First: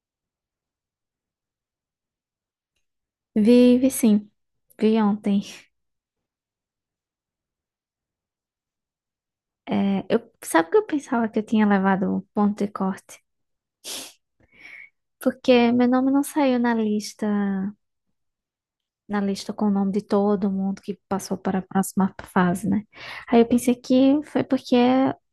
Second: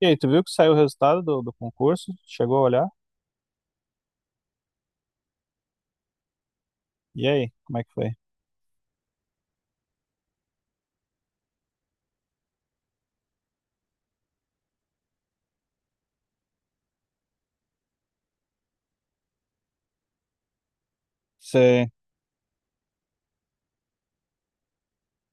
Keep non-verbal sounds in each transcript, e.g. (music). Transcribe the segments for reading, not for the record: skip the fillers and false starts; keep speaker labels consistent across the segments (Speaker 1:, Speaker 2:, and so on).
Speaker 1: E aí, tu viu que saiu o resultado do concurso? Chegou a olhar?
Speaker 2: Vi, vi sim. Vi ontem.
Speaker 1: E aí, como é que foi?
Speaker 2: Sabe que eu pensava que eu tinha levado ponto de corte? Porque meu nome não saiu na lista com o nome de todo mundo que passou para a
Speaker 1: Você...
Speaker 2: próxima fase, né? Aí eu pensei que foi porque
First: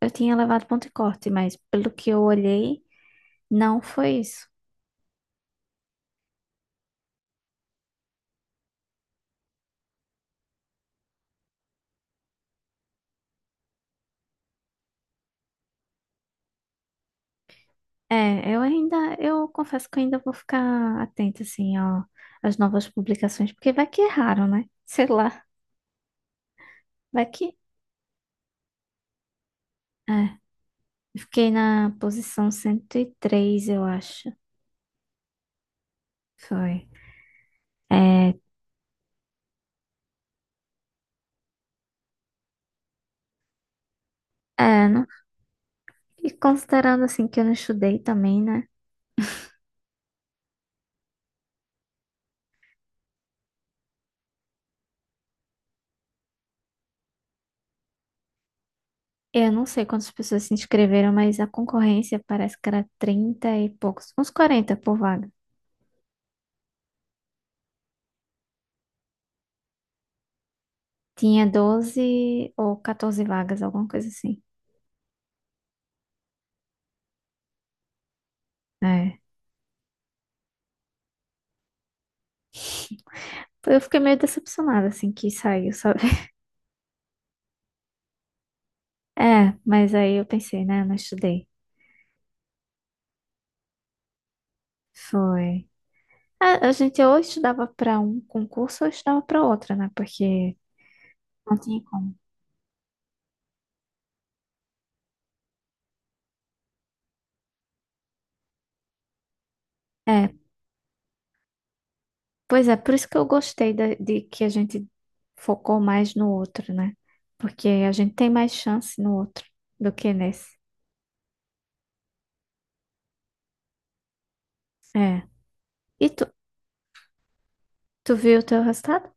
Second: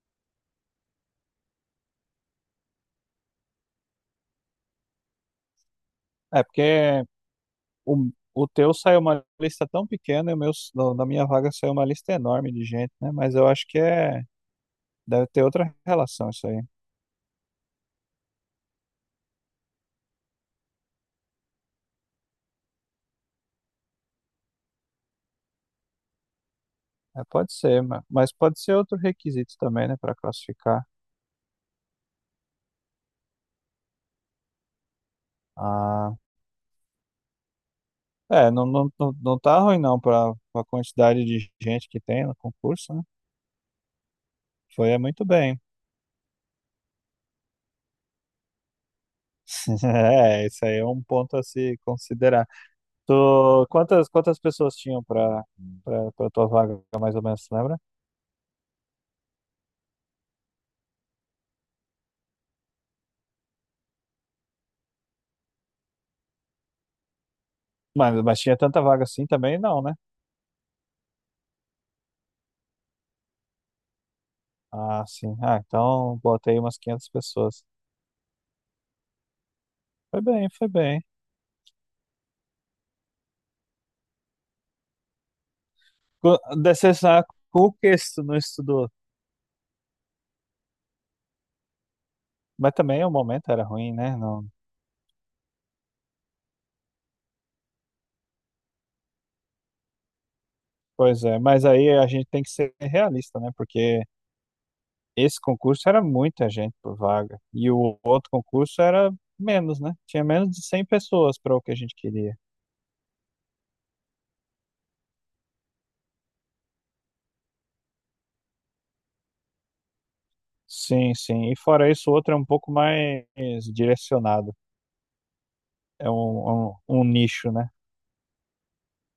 Speaker 2: eu tinha levado ponto de corte, mas pelo que eu olhei, não foi isso.
Speaker 1: É porque o, o teu saiu uma lista tão pequena e o meu, na minha vaga saiu uma lista enorme de gente, né? Mas eu acho que é... deve ter outra relação isso aí.
Speaker 2: Eu confesso que eu ainda vou ficar atenta, assim, ó, às novas publicações, porque vai que erraram, né? Sei lá,
Speaker 1: É,
Speaker 2: vai
Speaker 1: pode
Speaker 2: que.
Speaker 1: ser, mas pode ser outro requisito também, né, para
Speaker 2: É.
Speaker 1: classificar.
Speaker 2: Eu fiquei na posição 103, eu acho.
Speaker 1: Ah,
Speaker 2: Foi. É,
Speaker 1: é, não tá ruim não para a quantidade de gente que tem no concurso, né? Foi é
Speaker 2: não,
Speaker 1: muito bem.
Speaker 2: e considerando assim que eu não estudei também, né?
Speaker 1: (laughs) É, isso aí é um ponto a se considerar. Tu, quantas pessoas tinham pra tua vaga, mais ou menos, tu lembra?
Speaker 2: Eu não sei quantas pessoas se inscreveram, mas a concorrência parece que era 30 e poucos, uns 40 por vaga.
Speaker 1: Mas tinha tanta vaga assim também? Não, né?
Speaker 2: Tinha doze ou 14 vagas, alguma coisa assim.
Speaker 1: Ah, sim. Ah, então botei umas 500 pessoas.
Speaker 2: É.
Speaker 1: Foi bem.
Speaker 2: Eu fiquei meio decepcionada assim que saiu, sabe? (laughs)
Speaker 1: Desse saco, o que tu não estudou?
Speaker 2: É, mas aí eu pensei, né? Eu não estudei.
Speaker 1: Mas também o momento era ruim, né? Não.
Speaker 2: Foi. A gente ou estudava para um concurso ou estudava para outro, né? Porque
Speaker 1: Pois é,
Speaker 2: não
Speaker 1: mas
Speaker 2: tinha
Speaker 1: aí a
Speaker 2: como.
Speaker 1: gente tem que ser realista, né? Porque esse concurso era muita gente por vaga. E o outro concurso era menos, né? Tinha
Speaker 2: É,
Speaker 1: menos de 100 pessoas para o que a gente queria.
Speaker 2: pois é, por isso que eu gostei que a gente focou mais no outro, né? Porque a gente tem mais chance no outro do que nesse.
Speaker 1: Sim, sim. E fora isso, o outro é um pouco mais direcionado.
Speaker 2: É. E
Speaker 1: É
Speaker 2: tu,
Speaker 1: um, é um, um nicho, né?
Speaker 2: tu viu o teu resultado?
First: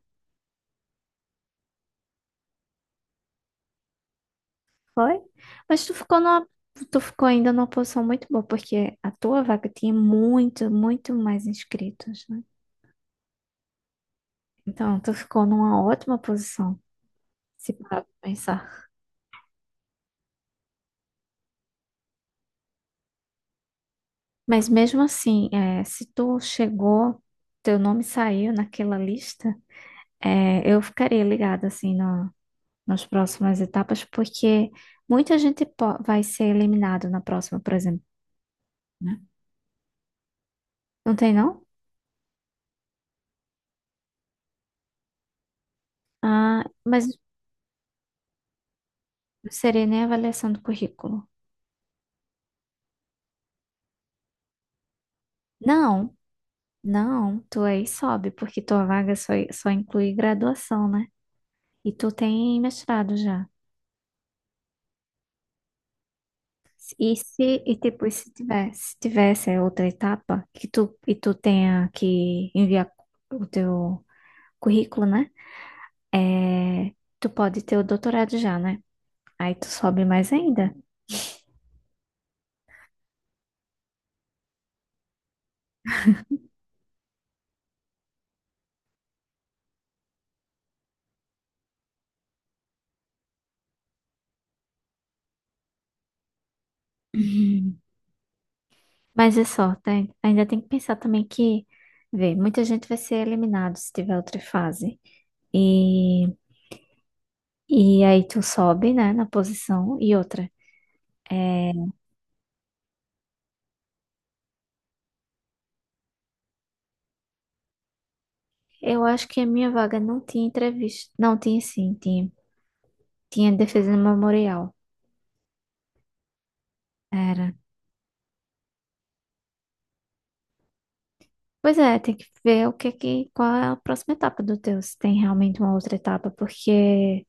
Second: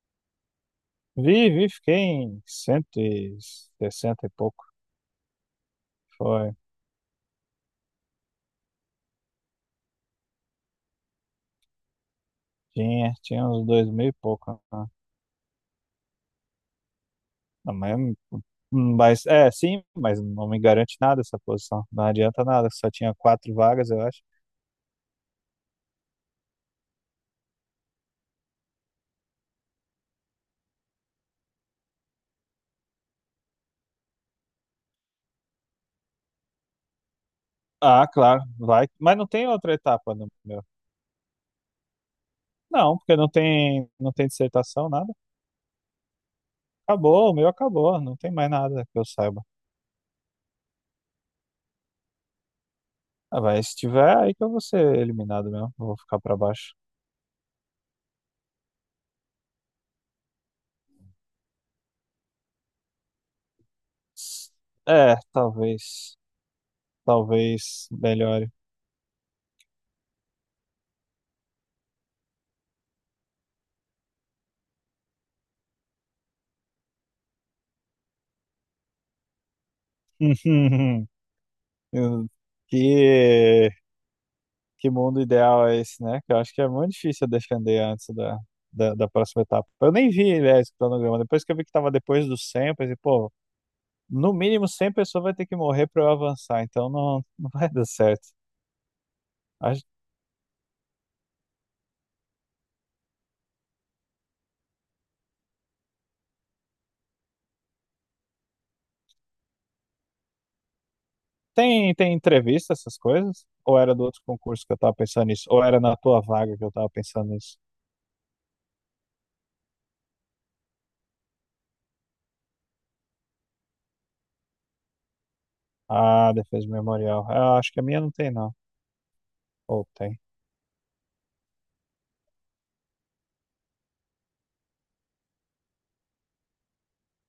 Speaker 1: Vi, vi, fiquei em cento e sessenta e pouco.
Speaker 2: Foi? Mas tu ficou numa,
Speaker 1: Foi.
Speaker 2: tu ficou ainda numa posição muito boa, porque a tua vaga tinha muito, muito mais inscritos, né?
Speaker 1: Tinha, tinha uns dois mil e pouco. Né?
Speaker 2: Então, tu ficou numa ótima posição, se
Speaker 1: Não, mas,
Speaker 2: parar pra pensar.
Speaker 1: mas, é, sim, mas não me garante nada essa posição. Não adianta nada, só tinha quatro vagas, eu acho.
Speaker 2: Mas mesmo assim, é, se tu chegou, teu nome saiu naquela lista. É, eu ficarei ligada assim nas próximas etapas, porque muita gente vai ser eliminado na próxima, por exemplo,
Speaker 1: Ah, claro, vai. Mas
Speaker 2: né?
Speaker 1: não tem outra etapa no meu.
Speaker 2: Não tem, não?
Speaker 1: Não, porque não tem dissertação, nada.
Speaker 2: Ah, mas
Speaker 1: Acabou, o meu acabou, não tem mais nada que eu saiba.
Speaker 2: não seria nem avaliação do currículo.
Speaker 1: Ah, vai, se tiver, aí que eu vou ser eliminado mesmo. Eu vou
Speaker 2: Não,
Speaker 1: ficar pra baixo.
Speaker 2: não, tu aí sobe, porque tua vaga só inclui graduação, né? E tu tem mestrado já.
Speaker 1: S- É, talvez.
Speaker 2: E se, e
Speaker 1: Talvez
Speaker 2: depois se
Speaker 1: melhore.
Speaker 2: tiver, se tivesse a outra etapa, que tu, e tu tenha que enviar o teu currículo, né? É, tu pode ter o doutorado já, né? Aí tu sobe mais ainda.
Speaker 1: (laughs) Eu- Que, que mundo ideal é esse, né? Que eu acho que é muito difícil defender antes da próxima etapa. Eu nem vi, aliás, o cronograma. Depois que eu vi que tava depois dos 100, eu pensei, pô, no mínimo 100 pessoas vai ter que morrer pra eu avançar. Então não, (laughs) não vai
Speaker 2: Uhum.
Speaker 1: dar certo.
Speaker 2: Mas é só,
Speaker 1: Acho.
Speaker 2: tá? Ainda tem que pensar também que, vê, muita gente vai ser eliminado se tiver outra fase. E, e aí tu sobe, né, na posição e outra. É,
Speaker 1: Tem, tem entrevista, essas coisas? Ou era do outro concurso que eu tava pensando nisso? Ou era na tua vaga que eu tava pensando nisso?
Speaker 2: eu acho que a minha vaga não tinha entrevista. Não, tinha sim, tinha. Tinha defesa memorial.
Speaker 1: Ah, defesa memorial.
Speaker 2: Era.
Speaker 1: Ah, acho que a minha não tem, não. Ou tem.
Speaker 2: Pois é, tem que ver qual é a próxima etapa do teu, se tem realmente uma outra etapa, porque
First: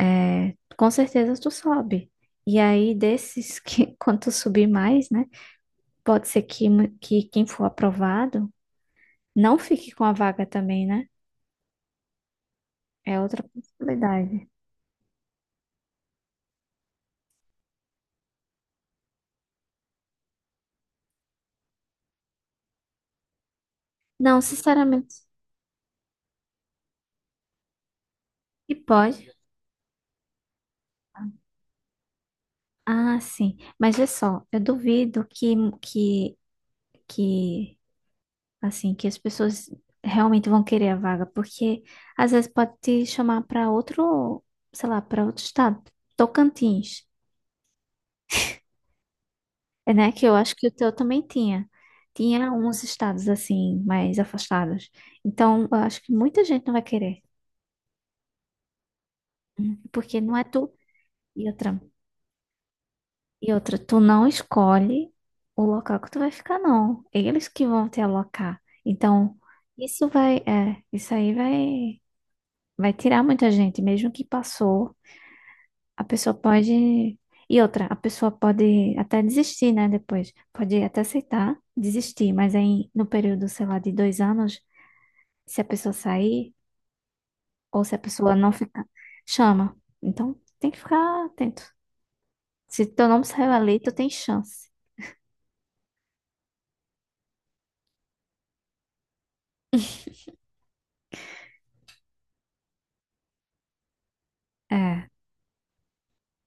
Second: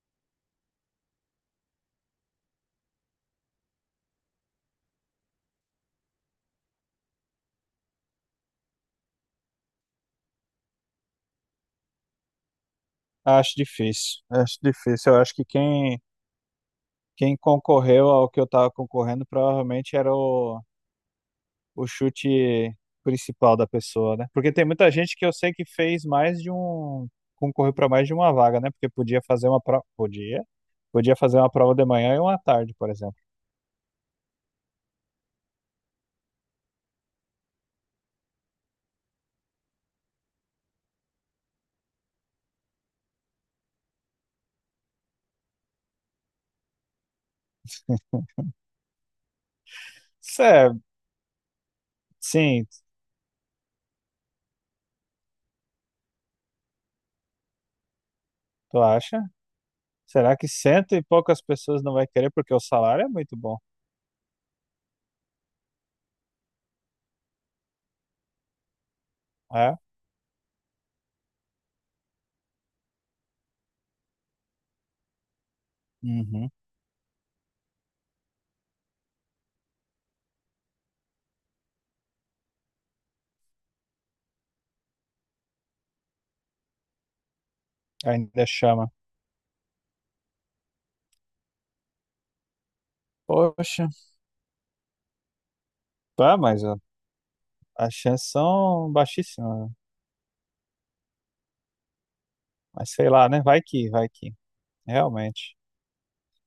Speaker 2: é, com certeza tu sobe. E aí, desses que, (laughs) quando tu subir mais, né? Pode ser que quem for aprovado não fique com a vaga também, né? É outra
Speaker 1: Acho difícil.
Speaker 2: possibilidade.
Speaker 1: Acho difícil. Eu acho que quem concorreu ao que eu tava concorrendo provavelmente era o chute principal da pessoa, né?
Speaker 2: Não,
Speaker 1: Porque tem muita gente
Speaker 2: sinceramente.
Speaker 1: que eu sei que fez mais de um. Concorreu para mais de uma vaga, né?
Speaker 2: E
Speaker 1: Porque podia
Speaker 2: pode.
Speaker 1: fazer uma prova. Podia. Podia fazer uma prova de manhã e uma à tarde, por exemplo.
Speaker 2: Ah, sim. Mas vê só, eu duvido que, que, assim, que as pessoas realmente vão querer a vaga, porque às vezes pode te chamar para outro, sei lá, para outro estado. Tocantins. É, né? Que eu
Speaker 1: Isso
Speaker 2: acho que o
Speaker 1: é,
Speaker 2: teu também tinha. Tinha
Speaker 1: sim.
Speaker 2: uns estados assim, mais afastados. Então, eu acho que muita gente não vai querer.
Speaker 1: Tu acha?
Speaker 2: Hum. Porque não
Speaker 1: Será
Speaker 2: é
Speaker 1: que
Speaker 2: tu.
Speaker 1: cento e poucas
Speaker 2: E outra,
Speaker 1: pessoas não vai querer porque o salário é muito
Speaker 2: e
Speaker 1: bom?
Speaker 2: outra, tu não escolhe o local que tu vai ficar, não. Eles que vão te alocar. Então,
Speaker 1: É?
Speaker 2: isso aí vai tirar muita gente. Mesmo que passou, a pessoa
Speaker 1: Uhum.
Speaker 2: pode. E outra, a pessoa pode até desistir, né? Depois. Pode até aceitar, desistir, mas aí no período, sei lá, de 2 anos. Se a pessoa sair ou se a pessoa
Speaker 1: Ainda
Speaker 2: não ficar,
Speaker 1: chama.
Speaker 2: chama. Então, tem que ficar atento. Se teu nome saiu ali,
Speaker 1: Poxa.
Speaker 2: tu tem chance.
Speaker 1: Tá, mas ó, as chances são baixíssimas. Né? Mas sei lá, né? Vai que, vai que.
Speaker 2: É.
Speaker 1: Realmente.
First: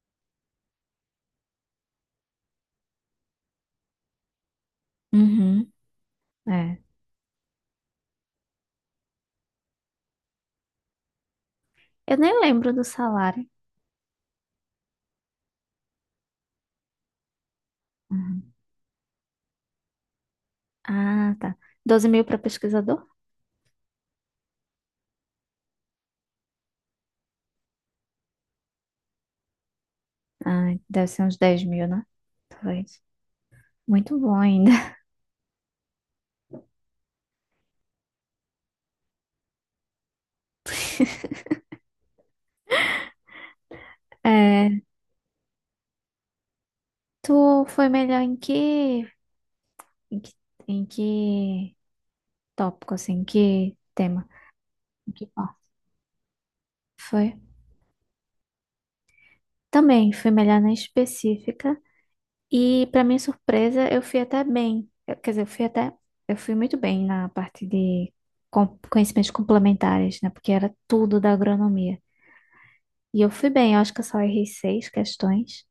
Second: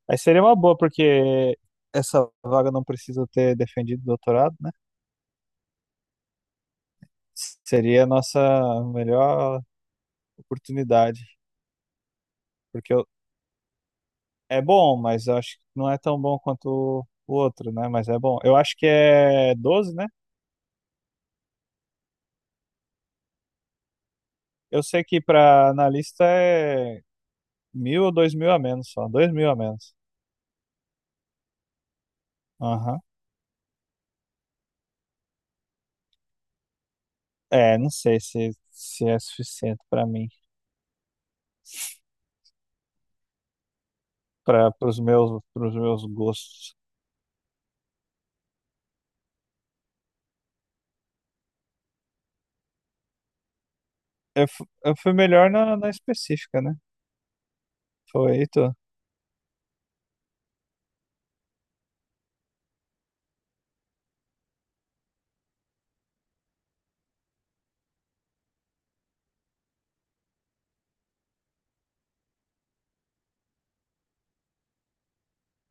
Speaker 1: Aí seria uma boa, porque essa vaga não precisa ter defendido doutorado, né?
Speaker 2: Uhum. É.
Speaker 1: Seria a nossa melhor oportunidade.
Speaker 2: Eu nem lembro do
Speaker 1: Porque eu-
Speaker 2: salário.
Speaker 1: É bom, mas eu acho que não é tão bom quanto o outro, né? Mas é bom.
Speaker 2: Uhum.
Speaker 1: Eu acho que é 12, né?
Speaker 2: Ah, tá. 12 mil para pesquisador?
Speaker 1: Eu sei que para analista é mil ou dois mil a menos só, dois mil a menos.
Speaker 2: Ah, deve ser uns 10 mil, né?
Speaker 1: Aham.
Speaker 2: Talvez. Muito bom ainda. (laughs)
Speaker 1: É, não sei se, se é suficiente para mim, para
Speaker 2: É.
Speaker 1: os meus, pros meus gostos.
Speaker 2: Tu foi melhor em que, em que tópico, assim, em que tema?
Speaker 1: Eu
Speaker 2: Em
Speaker 1: fui
Speaker 2: que
Speaker 1: melhor
Speaker 2: parte?
Speaker 1: na específica, né?
Speaker 2: Foi?
Speaker 1: Foi tu?
Speaker 2: Também, fui melhor na específica. E, para minha surpresa, eu fui até bem. Quer dizer, eu fui até. Eu fui muito bem na parte de conhecimentos complementares, né? Porque era tudo da agronomia. E eu fui bem, eu acho que eu só errei 6 questões.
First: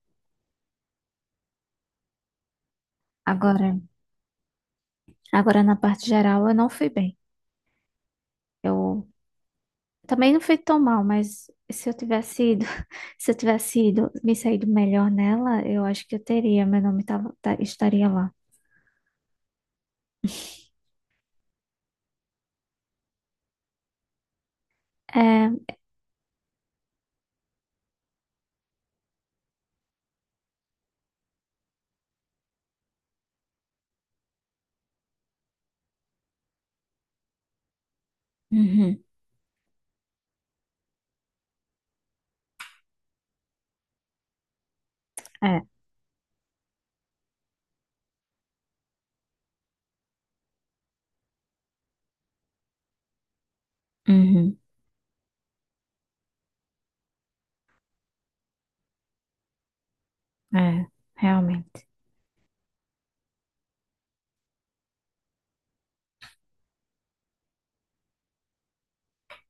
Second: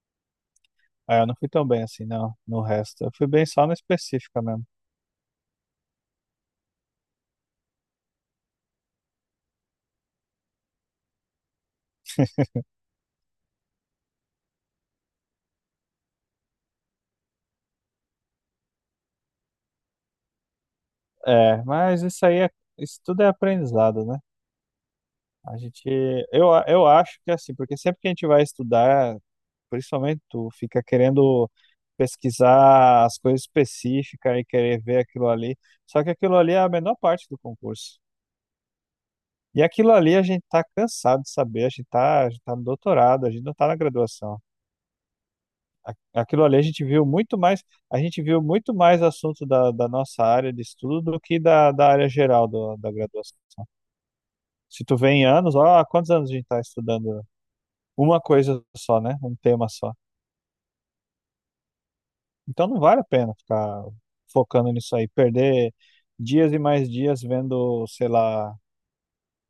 Speaker 1: Ah, eu não fui tão bem assim, não, no resto. Eu fui bem só
Speaker 2: Agora,
Speaker 1: na específica mesmo.
Speaker 2: agora na parte geral, eu não fui bem. Eu também não fui tão mal, mas se eu tivesse ido, (laughs) se eu tivesse ido, me saído melhor nela, eu acho que eu teria. Meu nome tava, tá- estaria lá.
Speaker 1: É, mas isso aí é, isso tudo é aprendizado, né? A
Speaker 2: É.
Speaker 1: gente, eu, a- Eu acho que é assim, porque sempre que a gente vai estudar. Principalmente tu fica querendo pesquisar as coisas específicas e querer ver aquilo ali. Só que aquilo ali é a menor parte do concurso.
Speaker 2: Uhum.
Speaker 1: E aquilo ali a gente tá cansado de saber, a gente tá no doutorado, a gente não tá na graduação.
Speaker 2: É.
Speaker 1: A- Aquilo ali a gente viu muito mais, a gente viu muito mais assunto da nossa área de estudo do que da área geral da graduação.
Speaker 2: Uhum.
Speaker 1: Se tu vê em anos, ó, há quantos anos a gente tá estudando uma coisa só, né? Um tema só.
Speaker 2: É. Realmente.
Speaker 1: Então não vale a pena ficar focando nisso aí, perder dias e mais dias vendo, sei lá,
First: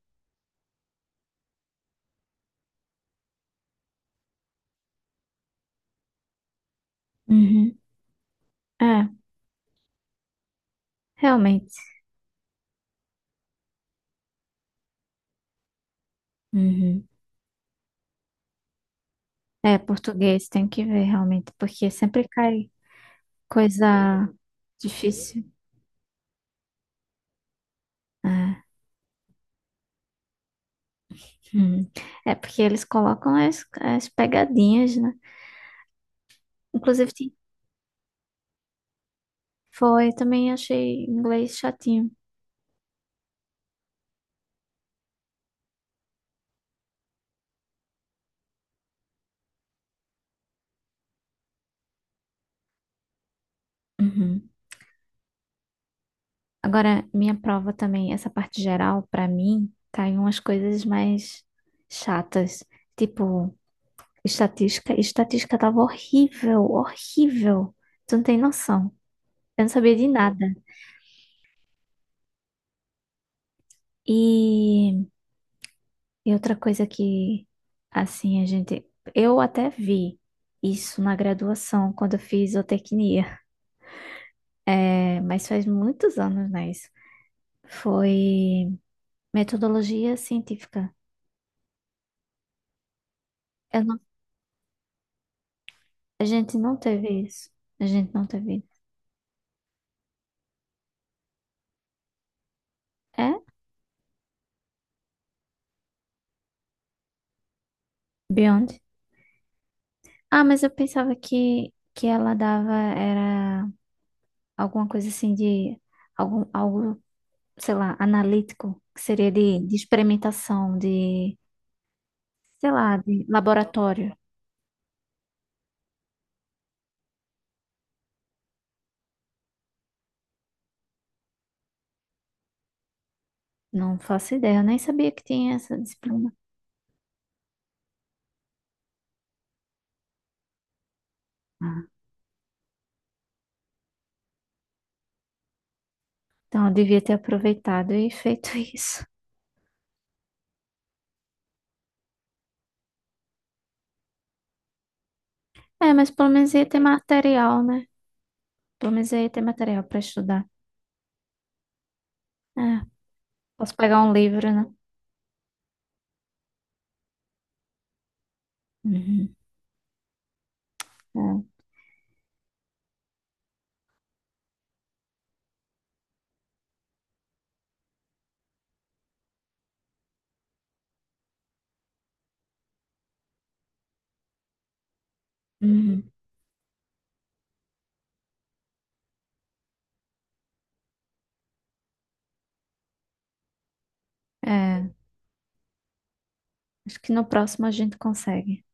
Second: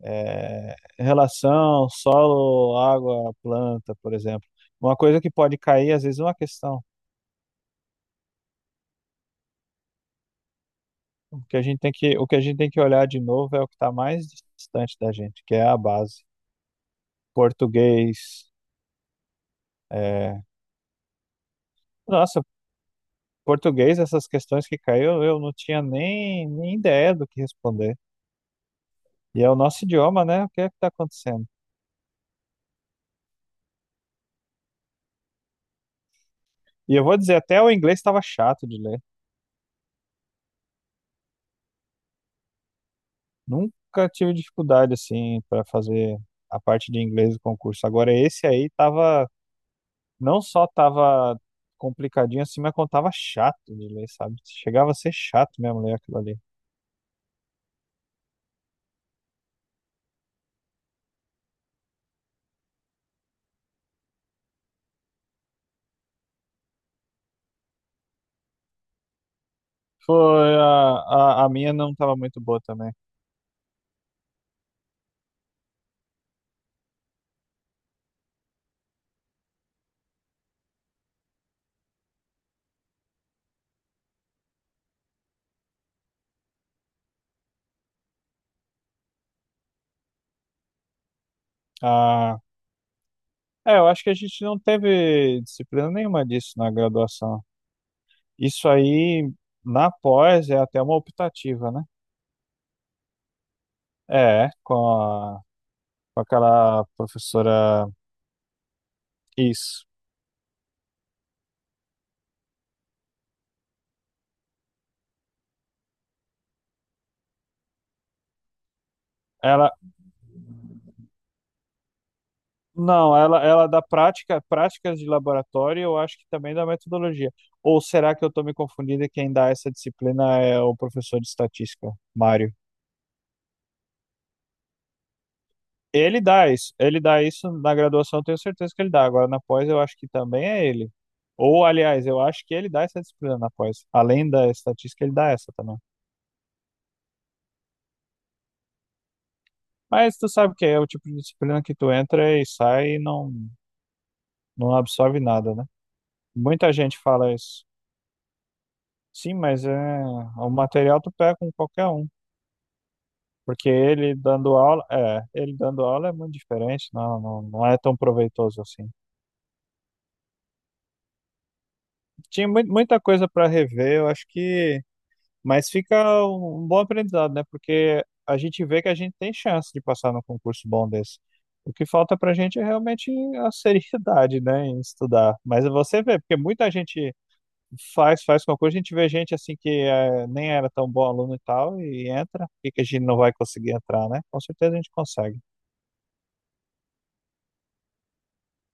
Speaker 1: é, relação, solo, água, planta, por exemplo. Uma coisa que pode cair, às vezes, é uma questão.
Speaker 2: Uhum. É.
Speaker 1: O que a
Speaker 2: Realmente.
Speaker 1: gente tem que, o que a gente tem que olhar de novo é o que está mais distante da gente, que é a base.
Speaker 2: Uhum.
Speaker 1: Português.
Speaker 2: É,
Speaker 1: É.
Speaker 2: português, tem que ver realmente, porque sempre
Speaker 1: Nossa,
Speaker 2: cai
Speaker 1: português, essas
Speaker 2: coisa
Speaker 1: questões que caiu, eu
Speaker 2: difícil.
Speaker 1: não tinha nem ideia do que responder.
Speaker 2: É,
Speaker 1: E é o nosso idioma, né? O que é que está acontecendo?
Speaker 2: hum. É, porque eles colocam as pegadinhas, né?
Speaker 1: E eu
Speaker 2: Inclusive,
Speaker 1: vou dizer, até o inglês estava chato de ler.
Speaker 2: foi, também achei inglês chatinho.
Speaker 1: Nunca tive dificuldade assim para fazer a parte de inglês do concurso. Agora esse aí tava, não só tava complicadinho assim, mas como tava chato de ler, sabe?
Speaker 2: Uhum.
Speaker 1: Chegava a ser chato mesmo ler aquilo ali.
Speaker 2: Agora, minha prova também, essa parte geral, pra mim, cai umas coisas mais chatas, tipo estatística. Estatística tava horrível, horrível. Tu não tem noção. Eu não sabia de nada.
Speaker 1: Foi a minha não estava muito boa também.
Speaker 2: E e outra coisa que, assim, a gente. Eu até vi isso na graduação, quando eu fiz zootecnia, é, mas faz muitos anos, né? Isso. Foi metodologia científica.
Speaker 1: Ah, é,
Speaker 2: Eu
Speaker 1: eu
Speaker 2: não-
Speaker 1: acho que a gente não teve disciplina
Speaker 2: a
Speaker 1: nenhuma disso
Speaker 2: gente
Speaker 1: na
Speaker 2: não teve
Speaker 1: graduação.
Speaker 2: isso. A gente não teve.
Speaker 1: Isso aí na pós é até uma optativa, né?
Speaker 2: É?
Speaker 1: É, com aquela professora.
Speaker 2: Beyond?
Speaker 1: Isso.
Speaker 2: Ah, mas eu pensava que ela dava, era alguma coisa assim de. Algo, sei lá, analítico, que seria
Speaker 1: Ela,
Speaker 2: de experimentação, de, sei lá,
Speaker 1: não,
Speaker 2: de
Speaker 1: ela dá
Speaker 2: laboratório.
Speaker 1: prática, práticas de laboratório e eu acho que também dá metodologia. Ou será que eu estou me confundindo e quem dá essa disciplina é o professor de estatística, Mário?
Speaker 2: Não faço ideia, eu nem sabia que tinha essa disciplina.
Speaker 1: Ele dá isso na graduação, eu tenho certeza que ele dá. Agora na pós eu acho que também é ele. Ou,
Speaker 2: Ah,
Speaker 1: aliás, eu acho que ele dá essa disciplina na pós. Além da estatística, ele dá essa também.
Speaker 2: então eu devia ter aproveitado e feito (laughs) isso.
Speaker 1: Mas tu sabe que é o tipo de disciplina que tu entra e sai e não absorve nada, né?
Speaker 2: É, mas pelo menos ia
Speaker 1: Muita
Speaker 2: ter
Speaker 1: gente fala
Speaker 2: material,
Speaker 1: isso.
Speaker 2: né? Pelo menos ia
Speaker 1: Sim,
Speaker 2: ter
Speaker 1: mas
Speaker 2: material para
Speaker 1: é,
Speaker 2: estudar.
Speaker 1: o material tu pega com qualquer um,
Speaker 2: É,
Speaker 1: porque
Speaker 2: posso pegar um
Speaker 1: ele
Speaker 2: livro,
Speaker 1: dando
Speaker 2: né?
Speaker 1: aula, é, ele dando aula é muito diferente, não é tão proveitoso assim.
Speaker 2: Uhum, é,
Speaker 1: Tinha muita coisa para rever, eu acho que, mas fica um bom aprendizado, né? Porque a gente vê que a gente tem chance de passar num concurso bom desse. O que falta pra gente é realmente a seriedade, né, em estudar. Mas você
Speaker 2: uhum,
Speaker 1: vê, porque muita gente faz com a. A gente vê gente assim que eh, nem era tão bom aluno e tal, e entra. Por que que a gente não vai conseguir entrar, né? Com certeza a gente
Speaker 2: é.
Speaker 1: consegue.
Speaker 2: Acho que no próximo a gente consegue.